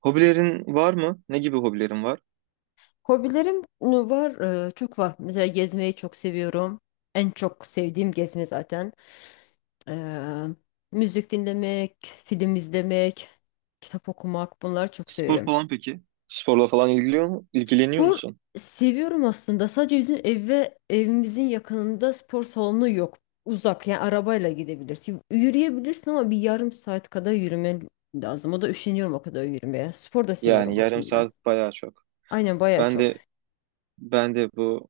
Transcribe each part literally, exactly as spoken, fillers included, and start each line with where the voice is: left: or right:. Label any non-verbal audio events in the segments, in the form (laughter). right: Hobilerin var mı? Ne gibi hobilerin var?
left: Hobilerim ıı, var, ıı, çok var. Mesela gezmeyi çok seviyorum. En çok sevdiğim gezme zaten. Ee, müzik dinlemek, film izlemek, kitap okumak bunları çok
right: Spor
left: severim.
right: falan peki? Sporla falan ilgiliyor mu? İlgileniyor
left: Spor
right: musun?
left: seviyorum aslında. Sadece bizim ev ve evimizin yakınında spor salonu yok. Uzak yani arabayla gidebilirsin. Yürüyebilirsin ama bir yarım saat kadar yürümen lazım. O da üşeniyorum o kadar yürümeye. Spor da
right: Yani
left: seviyorum
right: yarım
left: aslında.
right: saat bayağı çok.
left: Aynen bayağı
right: Ben
left: çok.
right: de ben de bu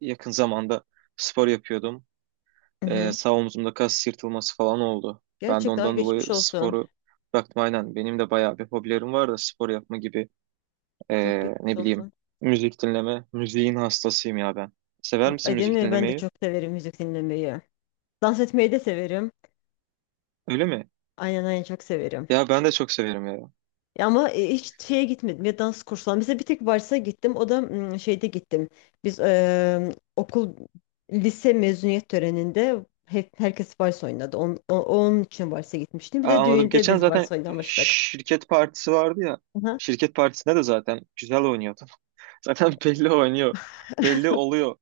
right: yakın zamanda spor yapıyordum.
left: Hı
right: Ee,
left: hı.
right: sağ omzumda kas yırtılması falan oldu. Ben de
left: Gerçekten ay
right: ondan dolayı
left: geçmiş olsun.
right: sporu bıraktım aynen. Benim de bayağı bir hobilerim var da spor yapma gibi, ee,
left: Çok geçmiş
right: ne bileyim,
left: olsun.
right: müzik dinleme. Müziğin hastasıyım ya ben. Sever misin
left: Ay, değil
right: müzik
left: mi? Ben de
right: dinlemeyi?
left: çok severim müzik dinlemeyi. Dans etmeyi de severim.
right: Öyle mi?
left: Aynen, aynen, çok severim.
right: Ya ben de çok severim ya.
left: Ya ama e, hiç şeye gitmedim ya, dans kursuna. Mesela bir tek varsa gittim. O da mm, şeyde gittim. Biz e, okul lise mezuniyet töreninde hep herkes vals oynadı. On, o- onun için varsa gitmiştim. Bir
right: Aa,
left: de
right: anladım.
left: düğünde
right: Geçen
left: biz
right: zaten
left: vals oynamıştık.
right: şirket partisi vardı ya.
left: Aha.
right: Şirket partisinde de zaten güzel oynuyordu. (laughs) Zaten belli oynuyor. Belli oluyor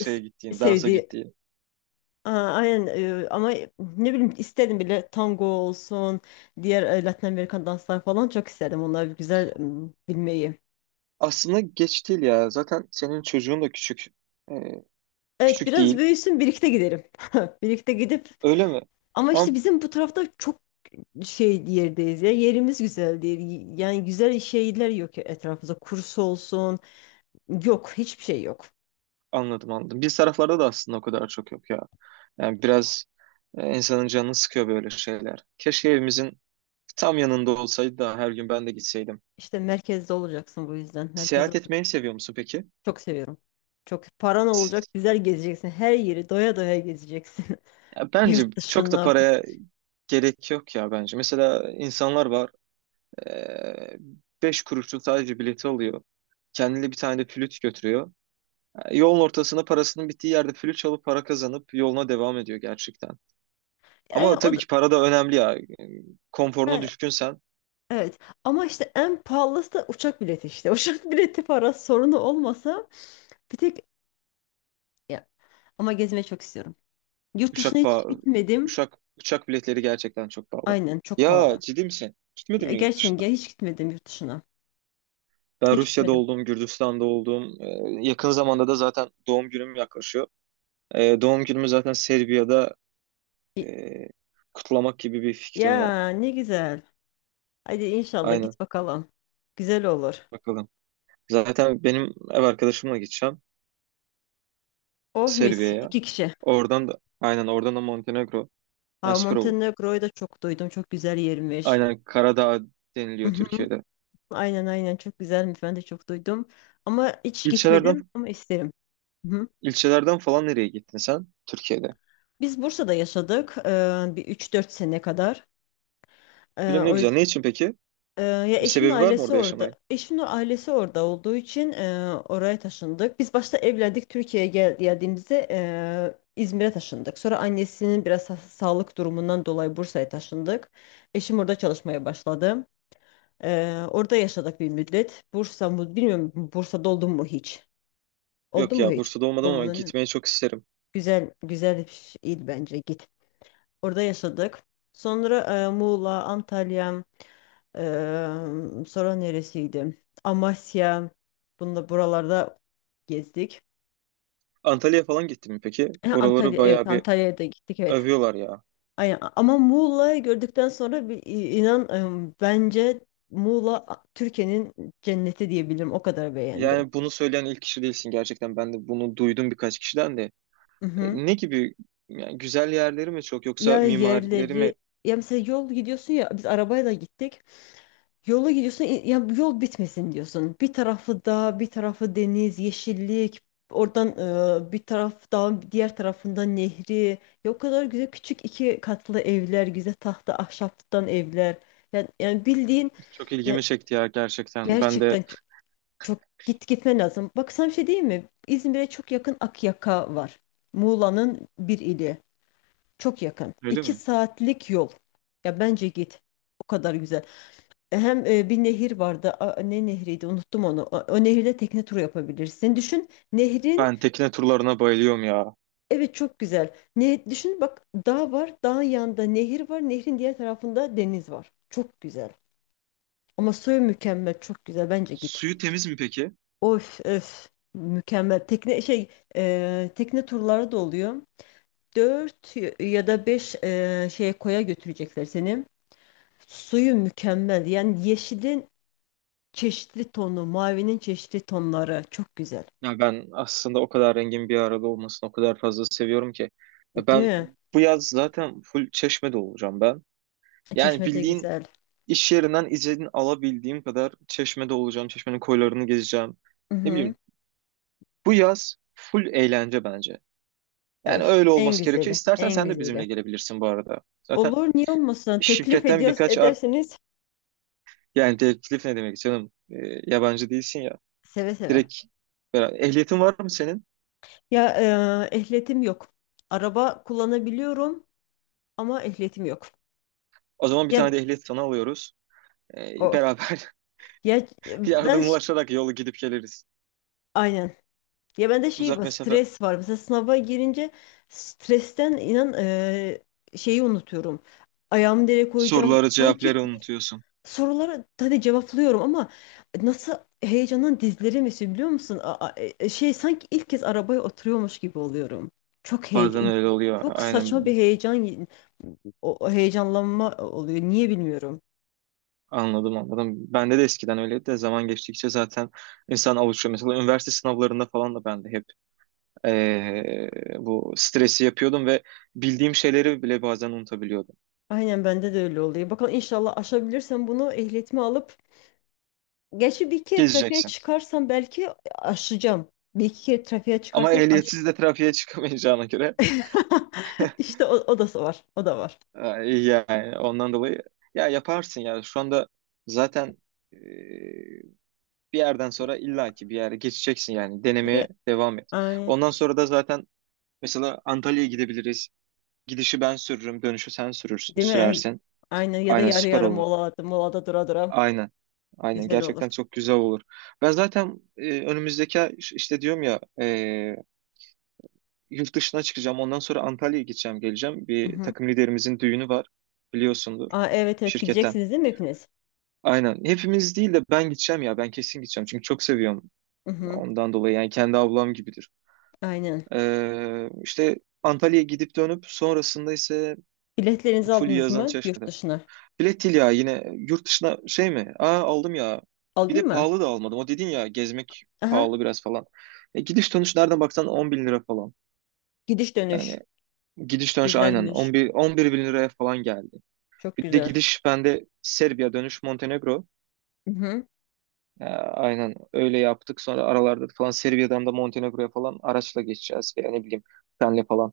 left: Se-
right: gittiğin, dansa
left: sevdiği
right: gittiğin.
left: Aa, aynen, e, ama ne bileyim, istedim bile tango olsun, diğer e, Latin Amerikan danslar falan, çok istedim onları güzel m, bilmeyi.
right: Aslında geç değil ya. Zaten senin çocuğun da küçük. Ee,
left: Evet,
right: Küçük
left: biraz
right: değil.
left: büyüsün birlikte gidelim. (laughs) Birlikte gidip,
right: Öyle mi?
left: ama
right: Ama
left: işte bizim bu tarafta çok şey yerdeyiz ya, yerimiz güzel değil. Yani güzel şeyler yok ya etrafımızda, kurs olsun yok, hiçbir şey yok.
right: anladım, anladım. Biz taraflarda da aslında o kadar çok yok ya. Yani biraz, e, insanın canını sıkıyor böyle şeyler. Keşke evimizin tam yanında olsaydı da her gün ben de gitseydim.
left: İşte merkezde olacaksın, bu yüzden merkezde
right: Seyahat etmeyi seviyor musun peki?
left: çok seviyorum. Çok paran olacak, güzel gezeceksin, her yeri doya doya gezeceksin.
right: Ya
left: (laughs)
right: bence
left: Yurt
right: çok da
left: dışına.
right: paraya gerek yok ya bence. Mesela insanlar var. eee Beş kuruşluk sadece bileti alıyor. Kendine bir tane de flüt götürüyor. Yani yolun ortasına, parasının bittiği yerde flüt çalıp para kazanıp yoluna devam ediyor gerçekten.
left: E,
right: Ama
left: o
right: tabii
left: da-
right: ki para da önemli ya. Konforuna
left: e,
right: düşkünsen,
left: evet, ama işte en pahalısı da uçak bileti işte. (laughs) Uçak bileti parası sorunu olmasa, bir tek, ya, ama gezmeyi çok istiyorum. Yurt
right: uçak
left: dışına hiç
right: pa-
left: gitmedim.
right: uçak uçak biletleri gerçekten çok pahalı.
left: Aynen, çok
right: Ya
left: pahalı.
right: ciddi misin? Gitmedin
left: Ya,
right: mi yurt
left: gerçekten
right: dışına?
left: ya, hiç gitmedim yurt dışına.
right: Ben
left: Hiç
right: Rusya'da
left: gitmedim.
right: oldum, Gürcistan'da oldum. Eee, yakın zamanda da zaten doğum günüm yaklaşıyor. Eee, doğum günümü zaten Serbia'da e,
left: Y-
right: kutlamak gibi bir fikrim var.
left: Ya ne güzel. Hadi inşallah
right: Aynen.
left: git bakalım. Güzel olur.
right: Bakalım. Zaten benim ev arkadaşımla gideceğim
left: Oh mis,
right: Serbia'ya.
left: iki kişi.
right: Oradan da aynen, oradan da Montenegro. Ha,
left: Ha,
right: süper olur.
left: Montenegro'yu da çok duydum. Çok güzel yermiş.
right: Aynen Karadağ deniliyor
left: Mhm.
right: Türkiye'de.
left: Aynen, aynen, çok güzelmiş. Ben de çok duydum. Ama hiç
right: İlçelerden
left: gitmedim, ama isterim. Hı.
right: ilçelerden falan nereye gittin sen Türkiye'de?
left: Biz Bursa'da yaşadık eee, bir üç dört sene kadar. Eee,
right: Bilmem, ne
left: o
right: güzel.
left: yüz-
right: Ne için peki?
left: eee, ya
right: Bir
left: eşimin
right: sebebi var mı
left: ailesi
right: orada
left: orada.
right: yaşamayın?
left: Eşimin ailesi orada olduğu için eee, oraya taşındık. Biz başta evlendik, Türkiye'ye gel geldiğimizde eee, İzmir'e taşındık. Sonra annesinin biraz sa- sağlık durumundan dolayı Bursa'ya taşındık. Eşim orada çalışmaya başladı. Eee, orada yaşadık bir müddet. Bursa mı bilmiyorum, Bursa'da oldun mu hiç? Oldun
right: Yok
left: mu
right: ya,
left: hiç?
right: Bursa'da olmadım ama
left: Olmadın değil mi?
right: gitmeyi çok isterim.
left: Güzel, güzel bir şeydi, bence git. Orada yaşadık. Sonra e, Muğla, Antalya, e, sonra neresiydi? Amasya. Bunda buralarda gezdik.
right: Antalya'ya falan gittin mi peki?
left: (clears throat) Ha,
right: Oraları
left: Antalya, evet
right: bayağı bir
left: Antalya'ya da gittik, evet.
right: övüyorlar ya.
left: Aynen. Ama Muğla'yı gördükten sonra bir, inan e, bence Muğla Türkiye'nin cenneti diyebilirim. O kadar beğendim.
right: Yani bunu söyleyen ilk kişi değilsin gerçekten. Ben de bunu duydum birkaç kişiden de. E,
left: Mhm.
right: Ne gibi, yani güzel yerleri mi çok yoksa
left: Ya
right: mimarileri mi?
left: yerleri, ya mesela yol gidiyorsun ya, biz arabayla gittik. Yola gidiyorsun, i- ya bu yol bitmesin diyorsun. Bir tarafı dağ, bir tarafı deniz, yeşillik. Oradan e, bir taraf dağın, diğer tarafında nehri. Ya o kadar güzel küçük iki katlı evler, güzel tahta ahşaptan evler. Yani, yani bildiğin
right: Çok ilgimi
left: ya,
right: çekti ya gerçekten. Ben
left: gerçekten
right: de,
left: çok, çok git gitmen lazım. Bak sana bir şey diyeyim mi? İzmir'e çok yakın Akyaka var. Muğla'nın bir ili. Çok yakın.
right: öyle
left: İki
right: mi?
left: saatlik yol. Ya bence git. O kadar güzel. E, Hem e, bir nehir vardı. A- ne nehriydi? Unuttum onu. O, o nehirde tekne turu yapabilirsin. Düşün nehrin.
right: Ben tekne turlarına bayılıyorum ya.
left: Evet, çok güzel. Ne düşün bak, dağ var. Dağın yanında nehir var. Nehrin diğer tarafında deniz var. Çok güzel. Ama Söğüt mükemmel. Çok güzel. Bence git.
right: Suyu temiz mi peki?
left: Of öf. Mükemmel. Tekne şey e, tekne turları da oluyor. Dört ya da beş e, şeye, koya götürecekler seni. Suyu mükemmel. Yani yeşilin çeşitli tonu, mavinin çeşitli tonları çok güzel.
right: Ya ben aslında o kadar rengin bir arada olmasını o kadar fazla seviyorum ki. E
left: Değil
right: Ben
left: mi?
right: bu yaz zaten full Çeşme'de olacağım ben. Yani
left: Çeşme de
right: bildiğin,
left: güzel.
right: iş yerinden izin alabildiğim kadar Çeşme'de olacağım. Çeşme'nin koylarını gezeceğim. Ne
left: Hı-hı.
right: bileyim, bu yaz full eğlence bence. Yani
left: Ay,
right: öyle
left: en
right: olması gerekiyor.
left: güzeli,
right: İstersen
left: en
right: sen de bizimle
left: güzeli.
right: gelebilirsin bu arada. Zaten
left: Olur, niye olmasın? Teklif
right: şirketten
left: ediyoruz,
right: birkaç, ar
left: edersiniz,
right: yani teklif ne demek canım? Ee, yabancı değilsin ya,
left: seve seve.
right: direkt beraber. Ehliyetin var mı senin?
left: Ya, e, ehliyetim yok. Araba kullanabiliyorum ama ehliyetim yok.
right: O zaman bir tane
left: Ya
right: de ehliyet sana alıyoruz. Ee,
left: o
right: beraber
left: ya
right: (laughs)
left: ben ş-
right: yardımlaşarak yolu gidip geliriz.
left: Aynen. Ya bende şey
right: Uzak
left: var,
right: mesafe,
left: stres var. Mesela sınava girince stresten inan eee, şeyi unutuyorum. Ayağımı nereye koyacağım?
right: soruları
left: Sanki
right: cevapları unutuyorsun.
left: sorulara hadi cevaplıyorum ama nasıl, heyecandan dizlerim esiyor biliyor musun? A- a- e, e, şey sanki ilk kez arabaya oturuyormuş gibi oluyorum. Çok
right: Bazen
left: heyecan,
right: öyle oluyor.
left: çok saçma
right: Aynen,
left: bir heyecan, o o heyecanlanma oluyor. Niye bilmiyorum.
right: anladım anladım. Bende de eskiden öyleydi de zaman geçtikçe zaten insan alışıyor. Mesela üniversite sınavlarında falan da ben de hep, ee, bu stresi yapıyordum ve bildiğim şeyleri bile bazen unutabiliyordum.
left: Aynen, bende de öyle oluyor. Bakalım inşallah aşabilirsem bunu, ehliyetimi alıp. Gerçi bir iki kere trafiğe
right: Gezeceksin.
left: çıkarsam belki aşacağım. Bir iki kere trafiğe
right: Ama
left: çıkarsam aş.
right: ehliyetsiz de trafiğe çıkamayacağına göre,
left: (laughs) İşte o, o da var. O da var.
right: e, iyi yani ondan dolayı ya yaparsın ya şu anda zaten, e, bir yerden sonra illaki bir yere geçeceksin, yani
left: Ya,
right: denemeye devam et.
left: ay,
right: Ondan sonra da zaten mesela Antalya'ya gidebiliriz. Gidişi ben sürürüm, dönüşü sen sürür,
left: değil mi? Ay.
right: sürersin.
left: Aynen, ya da
right: Aynen
left: yarı
right: süper
left: yarı
right: olur.
left: molada, molada, dura dura.
right: Aynen. Aynen
left: Güzel olur.
right: gerçekten çok güzel olur. Ben zaten, e, önümüzdeki ay, işte diyorum ya, e, yurt dışına çıkacağım. Ondan sonra Antalya'ya gideceğim, geleceğim. Bir
left: Mhm.
right: takım liderimizin düğünü var. Biliyorsundur,
left: Aa, evet, evet,
right: şirketten.
left: gideceksiniz değil mi hepiniz?
right: Aynen. Hepimiz değil de ben gideceğim ya. Ben kesin gideceğim. Çünkü çok seviyorum.
left: Mhm.
right: Ondan dolayı yani, kendi ablam gibidir.
left: Aynen.
right: Ee, işte Antalya'ya gidip dönüp sonrasında ise
left: Biletlerinizi
right: full
left: aldınız
right: yazan
left: mı yurt
right: Çeşme'de.
left: dışına?
right: Bilet değil ya, yine yurt dışına şey mi? Aa, aldım ya. Bir de
left: Aldın mı?
right: pahalı da almadım. O dedin ya, gezmek
left: Aha.
right: pahalı biraz falan. E, gidiş dönüş nereden baksan on bin lira falan.
left: Gidiş dönüş.
right: Yani gidiş dönüş aynen,
left: Güzelmiş.
right: on bir on bir bin liraya falan geldi.
left: Çok
right: Bir de
left: güzel.
right: gidiş bende Serbiya, dönüş Montenegro.
left: Mhm.
right: Ee, aynen öyle yaptık. Sonra aralarda falan Serbia'dan da Montenegro'ya falan araçla geçeceğiz veya ne bileyim, trenle falan.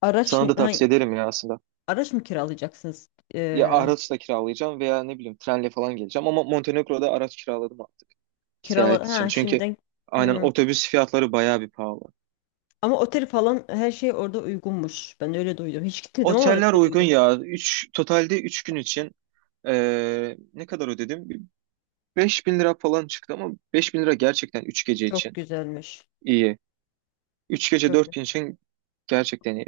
left: Araç,
right: Sana da
left: hangi,
right: tavsiye ederim ya aslında.
left: araç mı kiralayacaksınız?
right: Ya
left: Ee,
right: araçla kiralayacağım veya ne bileyim, trenle falan geleceğim, ama Montenegro'da araç kiraladım artık seyahat
left: Kirala
right: için.
left: ha
right: Çünkü
left: şimdi.
right: aynen
left: Hmm.
right: otobüs fiyatları bayağı bir pahalı.
left: Ama otel falan her şey orada uygunmuş. Ben öyle duydum. Hiç gitmedim ama
right: Oteller
left: öyle
right: uygun
left: duydum.
right: ya. Üç totalde, üç gün için, ee, ne kadar ödedim? Beş bin lira falan çıktı, ama beş bin lira gerçekten üç gece
left: Çok
right: için
left: güzelmiş.
right: iyi. Üç gece
left: Çok
right: dört gün için gerçekten iyi.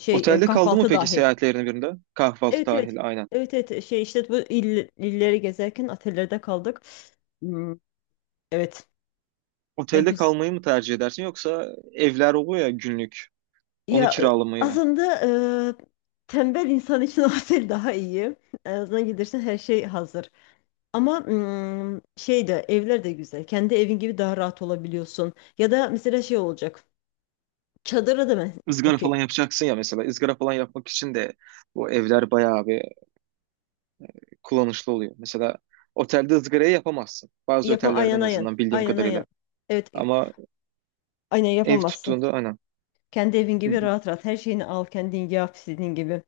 left: şey e,
right: Otelde kaldı mı
left: Kahvaltı
right: peki
left: dahil.
right: seyahatlerin birinde? Kahvaltı
left: Evet, evet.
right: dahil aynen.
left: Evet, evet, şey işte bu il, illeri gezerken otellerde kaldık. Hmm, evet. Ya,
right: Otelde
left: güz-
right: kalmayı mı tercih edersin, yoksa evler oluyor ya günlük. Onu
left: ya e,
right: kiralamayı mı?
left: aslında e, tembel insan için (laughs) otel daha iyi. En azından gidersin, her şey hazır. Ama hmm, şey de, evler de güzel. Kendi evin gibi daha rahat olabiliyorsun. Ya da mesela şey olacak. Çadırı da mı?
right: Izgara falan
left: Okey.
right: yapacaksın ya mesela. Izgara falan yapmak için de bu evler bayağı bir kullanışlı oluyor. Mesela otelde ızgarayı yapamazsın. Bazı
left: Yapam
right: otellerde,
left: aynen,
right: en
left: aynen.
right: azından bildiğim
left: Aynen, aynen.
right: kadarıyla.
left: Evet,
right: Ama
left: aynen
right: ev
left: yapamazsın.
right: tuttuğunda aynen.
left: Kendi evin gibi rahat rahat. Her şeyini al, kendin yap istediğin gibi.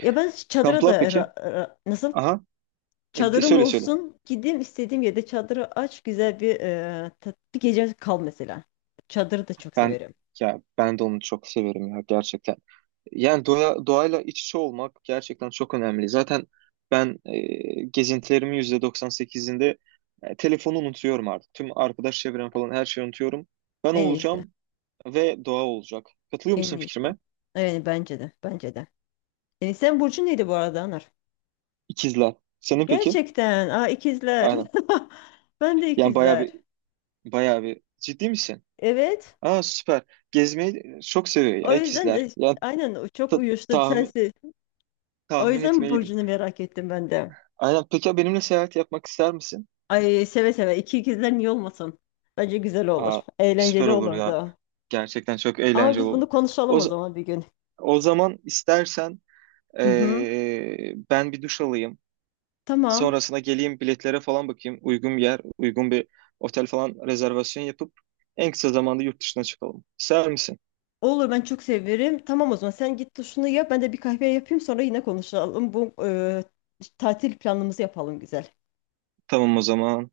left: Ya ben çadıra
right: Kamplar
left: da
right: peki?
left: ra- ra- nasıl?
right: Aha. E, de-
left: Çadırım
right: söyle söyle.
left: olsun. Gideyim istediğim yerde çadırı aç. Güzel bir, e, tat- bir gece kal mesela. Çadırı da çok
right: Ben
left: severim.
right: ya ben de onu çok severim ya gerçekten. Yani doğa, doğayla iç içe olmak gerçekten çok önemli. Zaten ben, e, gezintilerimin yüzde doksan sekizinde, e, telefonu unutuyorum artık. Tüm arkadaş çevrem falan, her şeyi unutuyorum. Ben
left: En iyisi.
right: olacağım ve doğa olacak. Katılıyor
left: En
right: musun
left: iyisi.
right: fikrime?
left: Evet, bence de. Bence de. E, sen burcu neydi bu arada, Anar?
right: İkizler. Senin peki?
left: Gerçekten. Aa, ikizler. (laughs)
right: Aynen.
left: Ben de
right: Yani bayağı bir
left: ikizler.
right: bayağı bir ciddi misin?
left: Evet.
right: Aa, süper. Gezmeyi çok seviyor
left: O
right: ya
left: yüzden
right: ikizler.
left: e,
right: Yani
left: aynen, o çok
right: ta-
left: uyuştu,
right: tahmin
left: sensin. O
right: tahmin
left: yüzden
right: etmeliydim.
left: burcunu merak ettim ben de.
right: Aynen. Peki ya benimle seyahat yapmak ister misin?
left: Ay, seve seve, iki ikizler niye olmasın? Bence güzel olur.
right: Aa, süper
left: Eğlenceli
right: olur ya.
left: olurdu.
right: Gerçekten çok
left: Ama
right: eğlenceli
left: biz
right: olur.
left: bunu
right: O,
left: konuşalım o
right: z-
left: zaman bir gün.
right: o zaman istersen,
left: Hı hı.
right: eee, ben bir duş alayım.
left: Tamam.
right: Sonrasında geleyim, biletlere falan bakayım. Uygun bir yer, uygun bir otel falan rezervasyon yapıp en kısa zamanda yurt dışına çıkalım. İster misin?
left: Olur, ben çok severim. Tamam, o zaman sen git duşunu yap. Ben de bir kahve yapayım, sonra yine konuşalım. Bu e, tatil planımızı yapalım, güzel.
right: Tamam o zaman.